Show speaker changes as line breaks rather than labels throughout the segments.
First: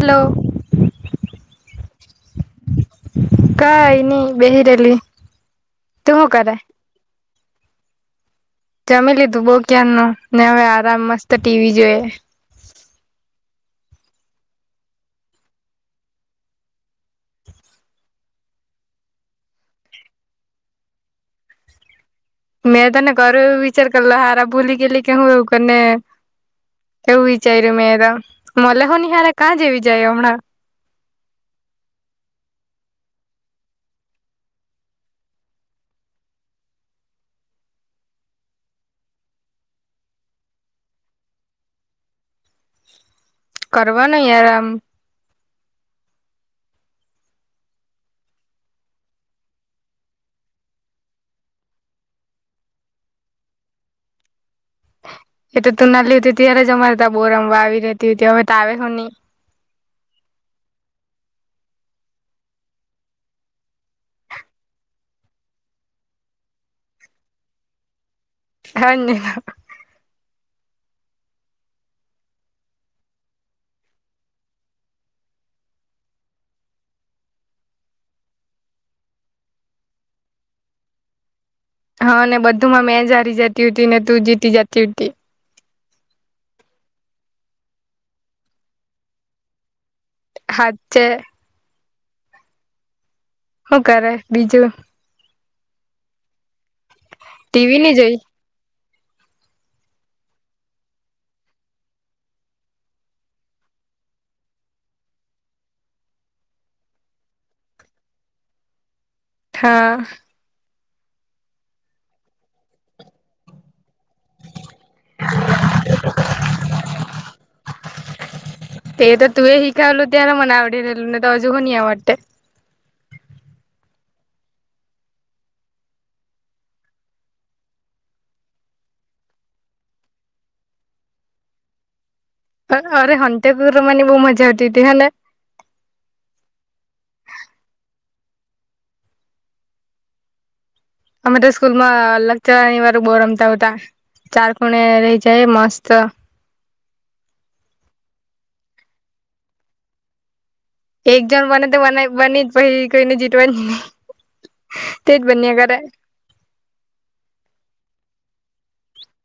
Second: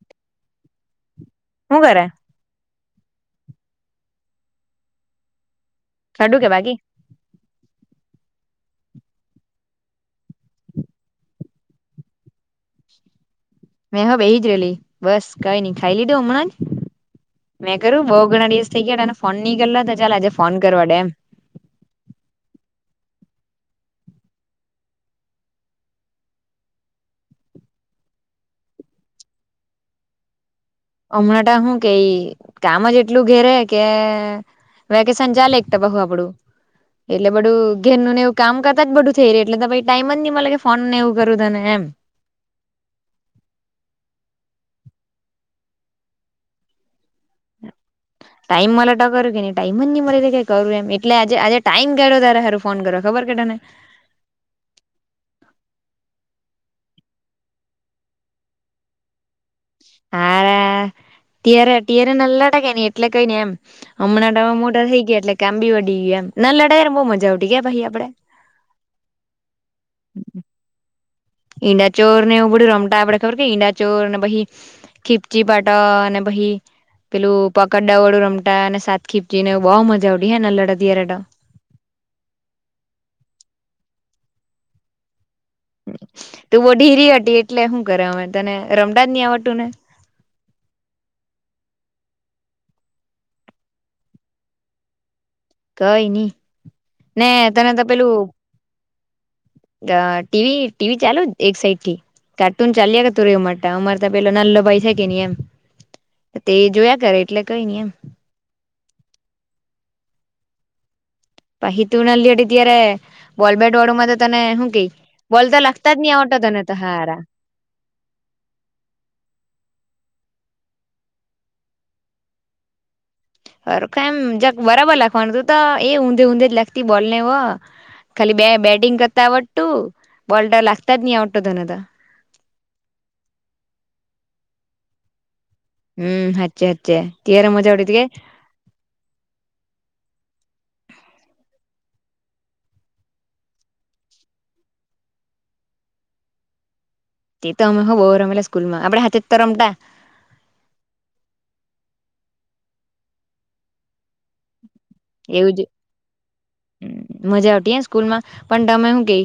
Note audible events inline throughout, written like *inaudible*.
Blow.
હું કરે?
કઈ ની બેહીરેલી.
ખાધું કે બાકી?
જમી લીધું બઉ ક્યારનું ને હવે આરામ મસ્ત ટીવી જોઈએ.
મે હવ બેહી જ રેલી બસ કઈ નઈ ખાઈ લીધુ હમણાં જ. મેં કરું બઉ ઘણા દિવસ થઇ ગયાને આને ફોનની કરલો તો ચાલ આજે ફોન કરવા ડે એમ. *inaudible*
મેં તને ઘર વિચાર કરલો હારા ભૂલી ગેલી કે હું એવું કેને. એવું વિચાર્યું મેં ત મલેહન હાાલ કાં જેવી જાય હમણાં.
હમણાં ટા શું કેઈ કામ જ એટલું ઘેરે કે વેકેસન ચાલે એક તો બહુ આપડું. એટલે બધું ઘેરનું ને એવું કામ કરતા જ બધું થઈ રે એટલે તો ભાઈ ટાઈમ જ નહીં મલે કે ફોન ને એવું કરું તને એમ. *inaudible*
કરવા ના યાર આમ.
*inaudible* ટાઈમ મને ટો કરું કે નઈ ટાઈમ જ નહી મળે કે કઈ કરવું એમ એટલે આજે આજે ટાઈમ કાઢો તારા હારુ ફોન કરવા ખબર કે તન *inaudible*
એ તો તું ના લીધતી ત્યારે જ અમારે ત્યા બો રમવા આવી રતી હતી હમે તો આવે હવ નહી
હાલા *unintelligible* એટલે કઈ ને એમ હમણાંતો હવે મોટા થઈ ગયા એટલે કામબી વધી ગયુ એમ ના લડાઈ ને બહુ મજા આવતી કે ભાઈ આપડે
*unintelligible*
*inaudible* ઈંડાચોર ને એવું બધું રમતા આપડે ખબર કે ઈંડા ચોરને પછી ખીપચી પાટા અને પહી પેલું પકડદાવ ઓલુ રમતા અને સાતખીપચી ને એવું બઉુ મજા આવતી *unintelligible*
હા ને બધુંમાં મેં જ હારી જતી હતી ને તું જીતી જતી હતી
તું બઉ ઢીરી હટી એટલે હું કરે અમે તને રમતાજ ની આવડતુંને
હાચે હું કરે બીજું
કઈ નઈ ને તને
ટીવી
તો
ની જોઈ
પેલું ટીવી ટીવી ચાલુ એક સાઈડ થી કાર્ટૂન ચાલ કે તું રમ અમાર તો પેલો નાલો ભાઈ શકે નહી એમ તે જોયા કરે એટલે કઈ નઈ એમ
હા
પછી તુ નાની હતી ત્યારે બોલ બેટ વાળું માં તો તને શું ક બોલ તો લાગતા જ નહી તને તો હારા
તે તો તું એ શીખાવેલું ત્યારે મને આવડી રહેલું ને તો હજુ નહી આવડે
અરે કે એમ બરાબર નાખવાનું તું તો એ ઊંધે ઊંધે જ નાખતી બોલ ને હો ખાલી બે બ બેટિંગ કરતા આવડતું બોલ તો નાખતા જ નહી આવડતો તને તો
અરે સંતાકુકડી રમાવાની બહુ મજા આવતી હતી હને
હમ હાચે હાચે તય્યારે મજા આવતી હતી કે *unintelligible*
અમે તો સ્કૂલ માં લગચની વાર બોર રમતા હોતા *unintelligible* ચાર કોણ રહી જાય મસ્ત
તે તો અમે હ બહુ રમેલા સ્કૂલમાં આપડ હાથે રમતા
એક જણ બને તો બ બની જ પી કોઈને જીતવા જ નહી *unintelligible*
એવું
બન્યા
જ
કરે
મજા આવતી સ્કૂલમાં પણ તમે શું કે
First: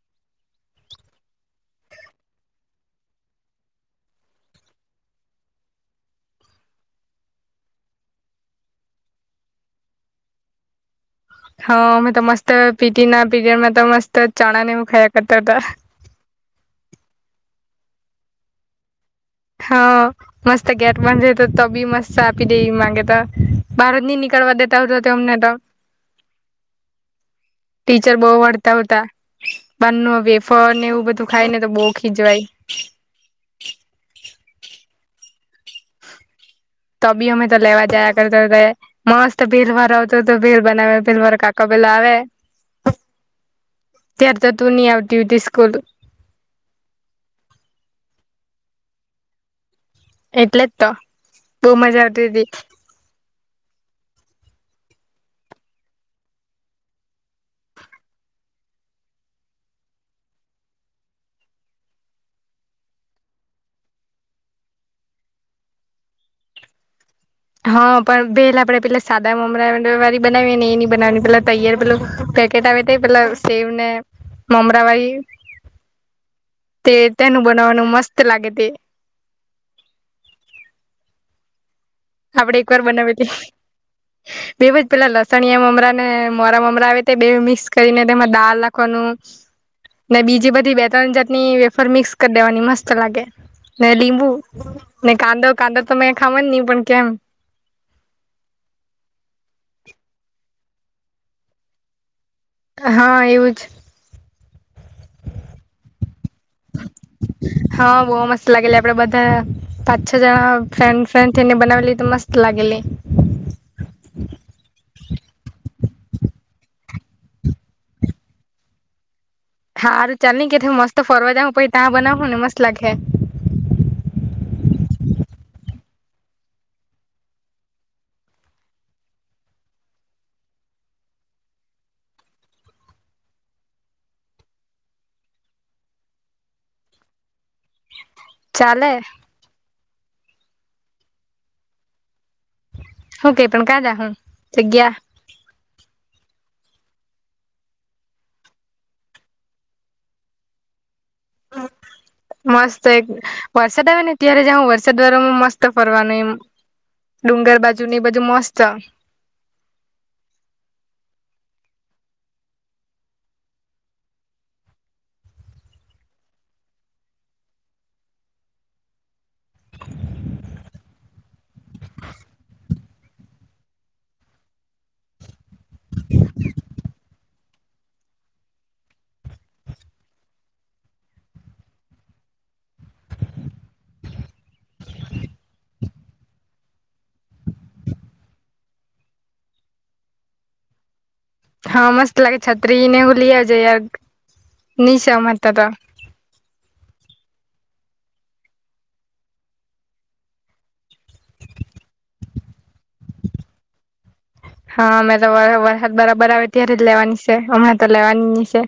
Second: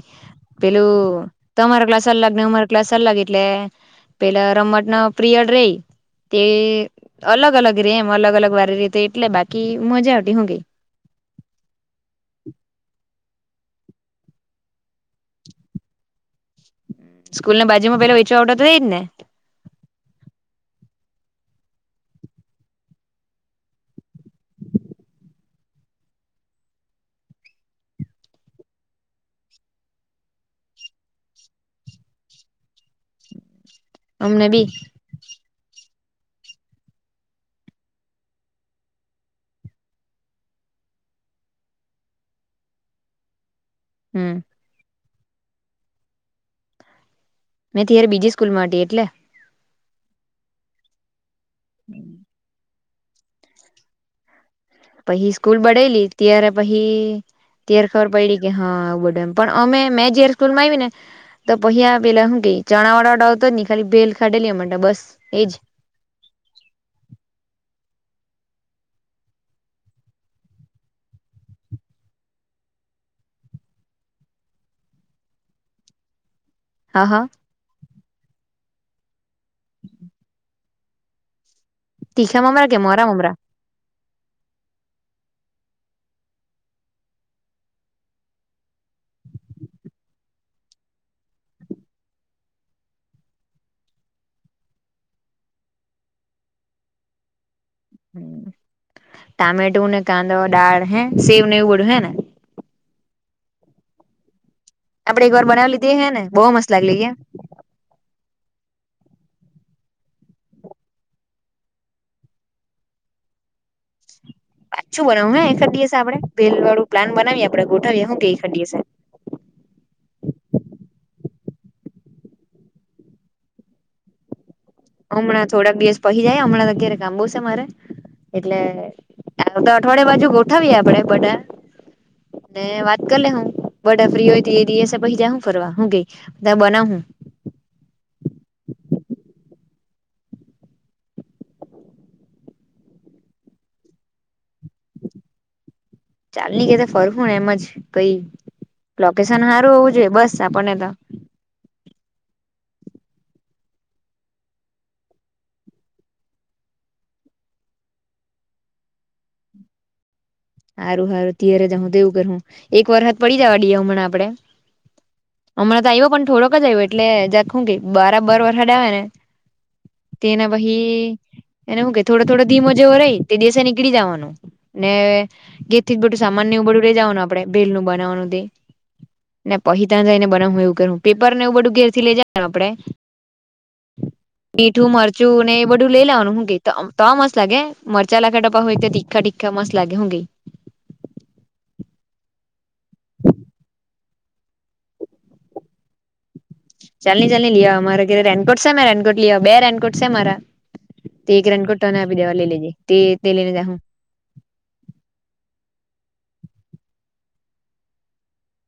પેલું તો અમારા ક્લાસ અલ્લાગ ને અમારો ક્લાસ અલ્લાગ એટલે પેલા રમત ના પીરીયડ રહી તે અલગ અલગ રે એમ અલગ અલગ વાળ રેતે એટલે બાકી મજા આવતી હું ગઈ
હા મે ત મસ્ત પીટી ના પીરયડમાં તો મસ્ત ચણા ને હું ખાયા કરતા હતા
સ્કૂલ ના બાજુમા પેલો વેચો આવતો હતો એજ ને
હા મસ્ત ગેટ બંધ હતો તોબી મસ્ત આપી દેતો હતો બહાર જ નહી નીકળવા દેતા હોતો અમને તો
*unintelligible*
ટીચર બહુ વળતા હોતા બહાર નું વેફર એવું બધું ખાય ને તો બહ ખીજવાય
*unintelligible* અમને બી
તો બીમે તો લેવા જયા કરતો મસ્ત ભેળ વાળો આવતો તો ભેળ બનાવે ભેળ વાળા કાકા એલાવે
*unintelligible*
ત્યારે તો તું નહી આવતી હો હતી સ્કૂલ
મે તયાર બીજી સ્કૂલ માં એટલે
એટલે જ તો બહુ મજા આવતી હતી
પહી સ્કૂલ બડેલી ત્યારે પછી ત્યારે ખબર પડીડી કે હા આવું બધું એમ પણ અમે મેં જય સ્કૂલ માં આવી ને તો પહ્યા પેલા હું કે ચણા વાડા વાળ આવતો જ ન ખાલી ભેલ ખાઢેલી અમે તો બસ એજ
હા પણ ભેળ આપડે પેલા સાદા મમરા વાડી બનાવીએ ને એ નહીં બનાવાની પેલા તૈયાર પેલું પેકેટ આવે તે પેલા સેવ ને મમરા વાળી
*inaudible*
તે
હા હા
તેનું બનાવવાનું મસ્ત લાગે તે
*inaudible* તીખા
આપડે
મમરા કે મોરા મમરા
બેવજ પેલા લસણિયા મમરા ને મોરા મમરા આવે તે બેઉ મિક્સ કરીને તેમાં દાળ રાખવાનું ને બીજી બધી બે ત્રણ જાાટણી વેફર મિક્સ કરી દેવાની મસ્ત લાગે ને લીંબુ ને કાંદો કાંદો તો મે ખાવા નહી પણ કેમ
ટામેટું ને કાંદો દાળ હે સેવ ને એવું બધું હે ને
હા એવું જ
આપડે એક વાર બનાવી લીધી તે હે ને બહુ મસ્ત લાગે લી કે
હા બહુ મસ્ત લાગેલી આપડે બધા પાંચ છ જણા ફ્રેન્ડ ફ્રેન્ડ થઈને બનાવેલી તો મસ્ત લાગેલી
*inaudible* પાછું બનાવું હે એકાદ દિવસ આપડે ભેલ વાળું પ્લાન બનાવીએ આપે ગોઠવીએ હું કઈ એકખદ દિવસે
હા અ ચાલ ની કે હું મસ્ત ફરવા જઈ પછી ત્યાં બનાવ હુ ને મસ્ત લાગેે
હમણાં થોડાક દિવસ પહી જાય હમણાં અગરે કામ બો છે મારે એટલે આ તો અઠવાડિયા બાજુ ગોઠવીએ આપડે બધા વાત કરી લે હું બટા ફ્રી હોય એ દિવસે પહી જા હું ફરવા હું કે ત્યાં બનાહુ *inaudible*
ચાલે હું કે પણ કા જા હું જગ્યા
ચાલી ની કેથે ફરહું એમ જ કઈ લોકેશન હારું હોવું જોઈએ બસ આપણને તો
મસ્ત એક વરસાદ આવે ને ત્યારે જહુ વરસાદ વારમાં મસ્ત ફરવાનું એમ ડુંગર બાજુની બધું મસ્ત
*inaudible* હારું હારું ત્યારે જહું તો એવું કરહું એક વારહાદ પડી જવા દીયે હમણા આપડે હમણાં તો આવ્યો પણ થોડોક જ આવ્યો એટલે જખું કે બાર બર વરહાદ આવે ને તેના વહી એને હું કે થોડો થોડો ધીમો જેવો રહી તે દેસે નીકળી જવાનું ને ગેર થી બટું સામાન એ બડું લઈ જવાનું આપડે બેલ નું બનાવવાનું તે ને પહી તને જઈ ને બને હું એવું કરું પેપર ને એવું બધું ઘેર થી લઇ જ ને આપડે *inaudible* મીઠું મરચું ને એ બધું લઈ લેવાનું હું કે તો મસ્ત લાગે મરચા લાખે તો હુ તે તીખા તીખા તો મસ્ત લાગે હુ કે
હા મસ્ત લાગે છત્રી ને એ બધું લી આવજે *unintelligible*
ચલની ચલની લઈ આવ મારે ઘેર રેનકોટ છે ને રેનકોટ લી આવા બે રેનકોટ છે મારા તે એક રેનકોટ તને આપી દેવા લે લયજે
હા મે તો વર વરહદ વરહદ આવે ત્યારે જ લેવાની છે હમણાં તો લેવાની ની સે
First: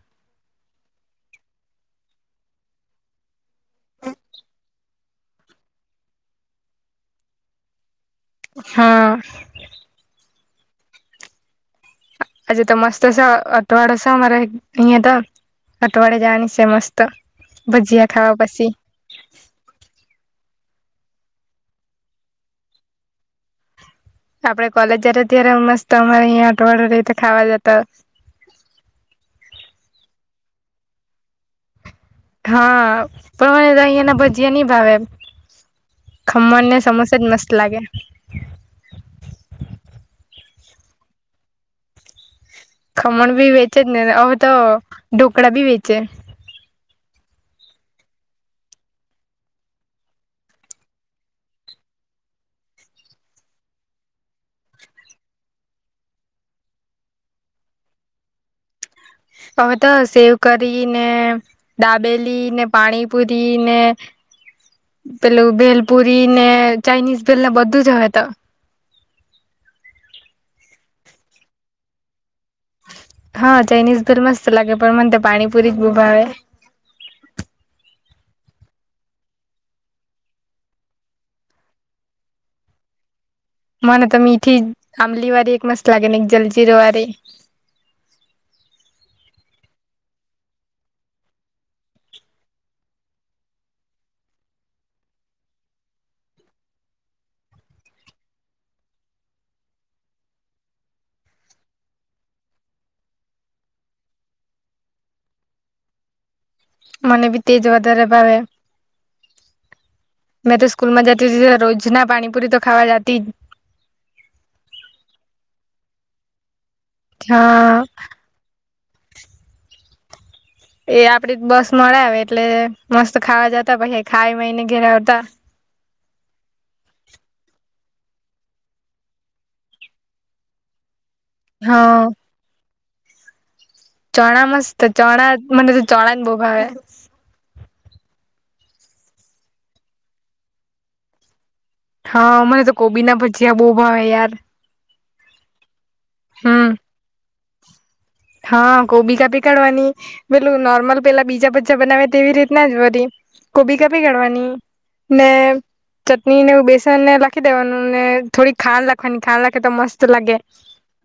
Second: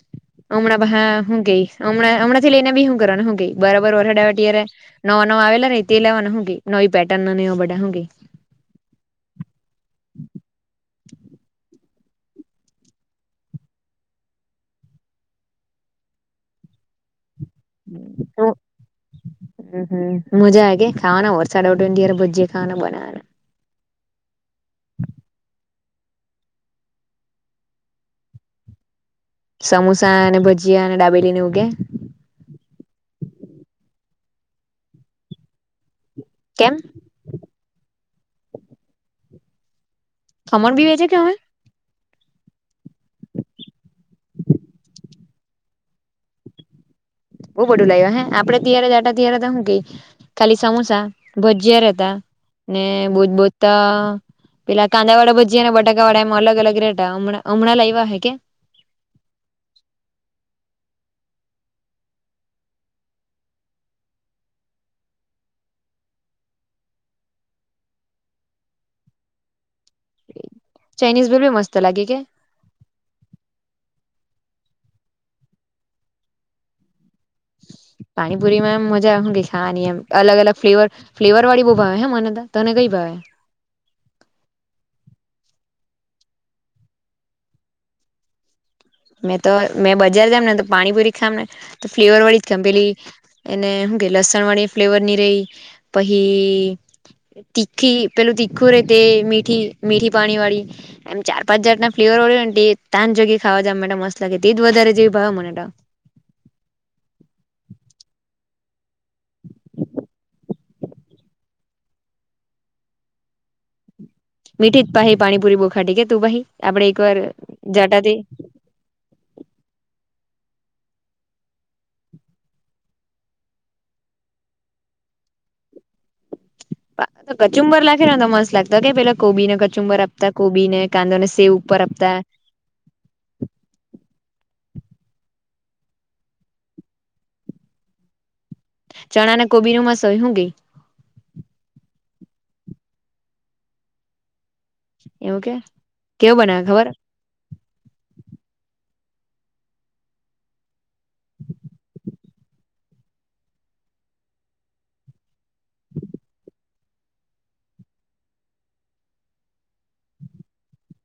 *inaudible* હમણાં હા હું કે હમણાં હમણાંથી લઈને બી હુ કરવાો ને હું કે બરાબર વરહાદ આવફા ત્યારે નો નવો આવે લો રે તે લેવાનો હુ કે નવી પેટન ને એવા બધા હુ કે
હા આજે તો મસ્ત સે અઠવાડો સે અમારે અહી તો અટવાડે જની સમસ્ત ભજીયા ખાવા
ગઈ
પસી
હમ મજા આ કે ખા સાડાય ભુજએ ખ બના
આપડે કોલેજ જયારે જ્યારે મસ્ત તો અરે અહીિયાયા અઠવાડિયું રહી તો ખાવા જતા
સમોસા અને ભજીયા અને ડાબેલી ઉ કે
હા પણ અહીિયાયાનાઙ ભજીયા નહી ભાવે એમ ખમણ
કેમ
ને સમોસા જ મસ્ત લાગે
ખમણ ભી વેચે કે હય
ખમણ ભી વેચે જ ને તો ઢોકળા ભી વેચે
બઉ બધું લાગ્યું હ આપડે તયરે જાા ત હતા શું ક ખાલી સમોસા ભજીયાહતા ને બહજ બોજતા પેલા કાંદા વાળા ભજીયાઅને બટાકા વાળા એમાં અલગ અલગ રેટ હમણાં લાવવા હે કે
હવે તો સેવ પુરી ને દાબેલી ને પાણીપુરી ને પેલું ભેલપુરી ને ચાાઈનીઝ ભેલને બધું જ હ તો
ચાઇનીઝ બલ ભી મસ્ત લાગે કે
હા ચાઇનીઝ ભેલમસ્ત લાગે પણ મને તો પાણીપુરી જ બી ભાવે
*inaudible* પાણીપુરીમાં એમ મજા આવેા ની એમ અલગ અલગ ફ્લેવર ફ્લેવર વાળ બહુ ભાવે હ મને તને કઈ ભાવ હ
મને તો મીઠી આંમલી વા એક મસ્ત લાગે એક જલજીીરો વા.
*inaudible* મેં તો મેં બજાર જામ ને તો પાણીપુરી ખામ ને તો ફ્લેવર વળી જ ખામ પેલી એને શ કે લસણ વાળી ફ્લેવર ની રહી પછી તીખી પેલું તીખું રે તે મીઠી મીઠી પાણી વાળી એમ ચાર પાંચ હજાર ના ફ્લેવર તજગી ખાવા જ મસલા કેજ વધારે જેવી ભાવ મને
મને બી તેજ વધારે ભાવે
*inaudible*
મેં તો સ્કૂલ માં જતી હતી રોજ ના પાણીપુરી તો ખાવા જતી જ
મીઠી જ પાહી પાણીપુરી બોખાટીી કેે તું ભહી આપડે એક વાર
જ હા
જાટાથી
એ આપડી બસ મળે આવે એટલે મસ્ત ખાવા જતા પછી ખાઈ એને ઘેરે આવતા
*inaudible* ે મત લાગતો કે પેલા કોબીને કચુંબર આપતા કોબી ને કાંદો ને સેવ ઉપર
હા
આપતા *inaudible*
ચણા મસ્ત ચણા મને તો ચણા બહુ ભાવે
ચણા ને કોબી નુંમાં સયું ગઈ
હા મને તો કોબી ના ભજીયા બહુ ભાવે યાર
એવું કે કેવ બનાવે
હમ
ખબર
હા કોબી કાપી કાડવાની પેલું નોર્મલ પેલા બીજા બા બનાવે તેવી રીતના જ વરી કોબી કાપી ગડવાની ને ચટણી ને બેસન ને રાખી દેવાનું ને થોડી ખાલ રાખવાની ખાલ રાખે તો મસ્ત લાગે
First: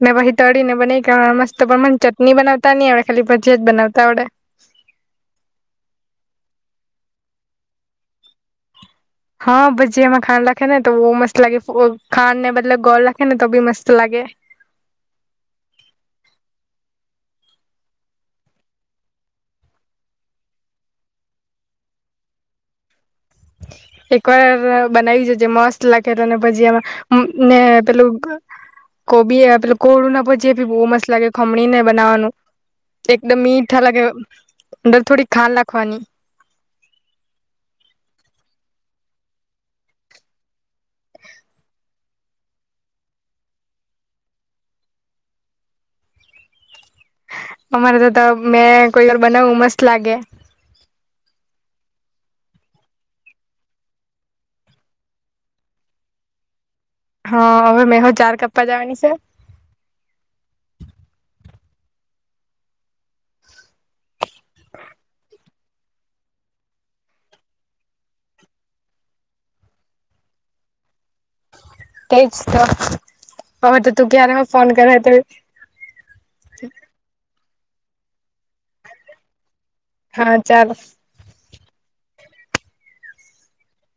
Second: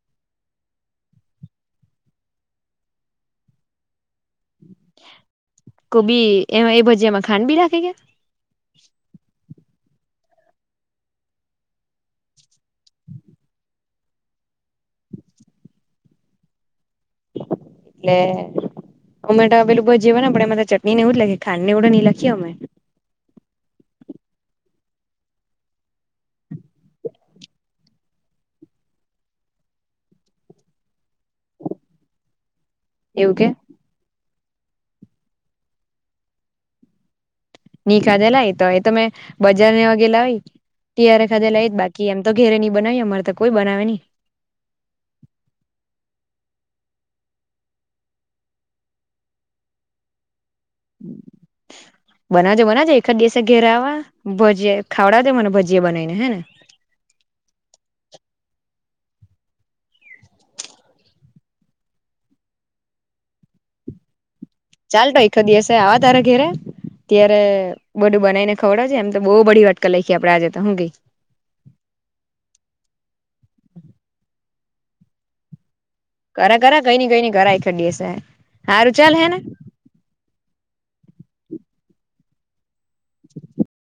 મેં પછી તળી ને બના મસ્ત પણ મને ચટણી બનાવતા નહી આવેડે ખાલી ભજી જ બનાવતા આવડે
કોબી એમાં એ ભજીમાં ખાંડ બી રાખે કે
હા ભજીયામાં ખાડ રાખે ને તો મસ્ત લાગે ખાડ ને બલબ ગોળ રાખે ને તો બી મસ્ત લાગે ે
એટલે અમેટા હવે બ જેવા ને પણ એમાં તો ચટણી ને એવું જ લખે ખાંડ ને એડ નહીં લખીએ અમે
એકવાર બનાવી છેજ મસ્ત લાગે તોને પછી આમાં ને પેલું કોબી એ પે કોળું ના પ જે ભી બહુ મસ્ત લાગે ખમણી ને બનાવાનું
એવું
એકદમ
કે
મીઠા લાગે અંદર થોડી ખાલ રાખવાની
નીખાધે લય તો એ તમે બજારને એવા ગેઇલા હોઈ ત્યારે ખડેલા એજ બાકી એમ તો ઘેરે નહી બનાવી અમારે તો કોઈ બનાવે નહી. *inaudible*
અમારે તો મેં કોઈ વાર બનાવું મસ્ત લાગે.
*inaudible* બનાવજો બનાજો એકદ દિવસે ઘેરાવા ભજીયા ખાવડાવ દે મને ભજી બનાવીને હે ને?
હા હવે મેહો ચાર કપપા જવાની છે.
ચાલ તો એક દિવસે આવા તારેા ઘેરે ત્યારે બધું બનાઈ ને ખવડે છે એમ તો બહુ બધી વાત કર લખીએ આપડે આજે તો હું કેઈ?
તે જ તો હવે તો તું ક્યા રહ ફોન કરે.
કર કર કઈ ન કઈ ઘ આખડી હશે હારું ચાલ હે ને
હા ચાલ.
*inaudible*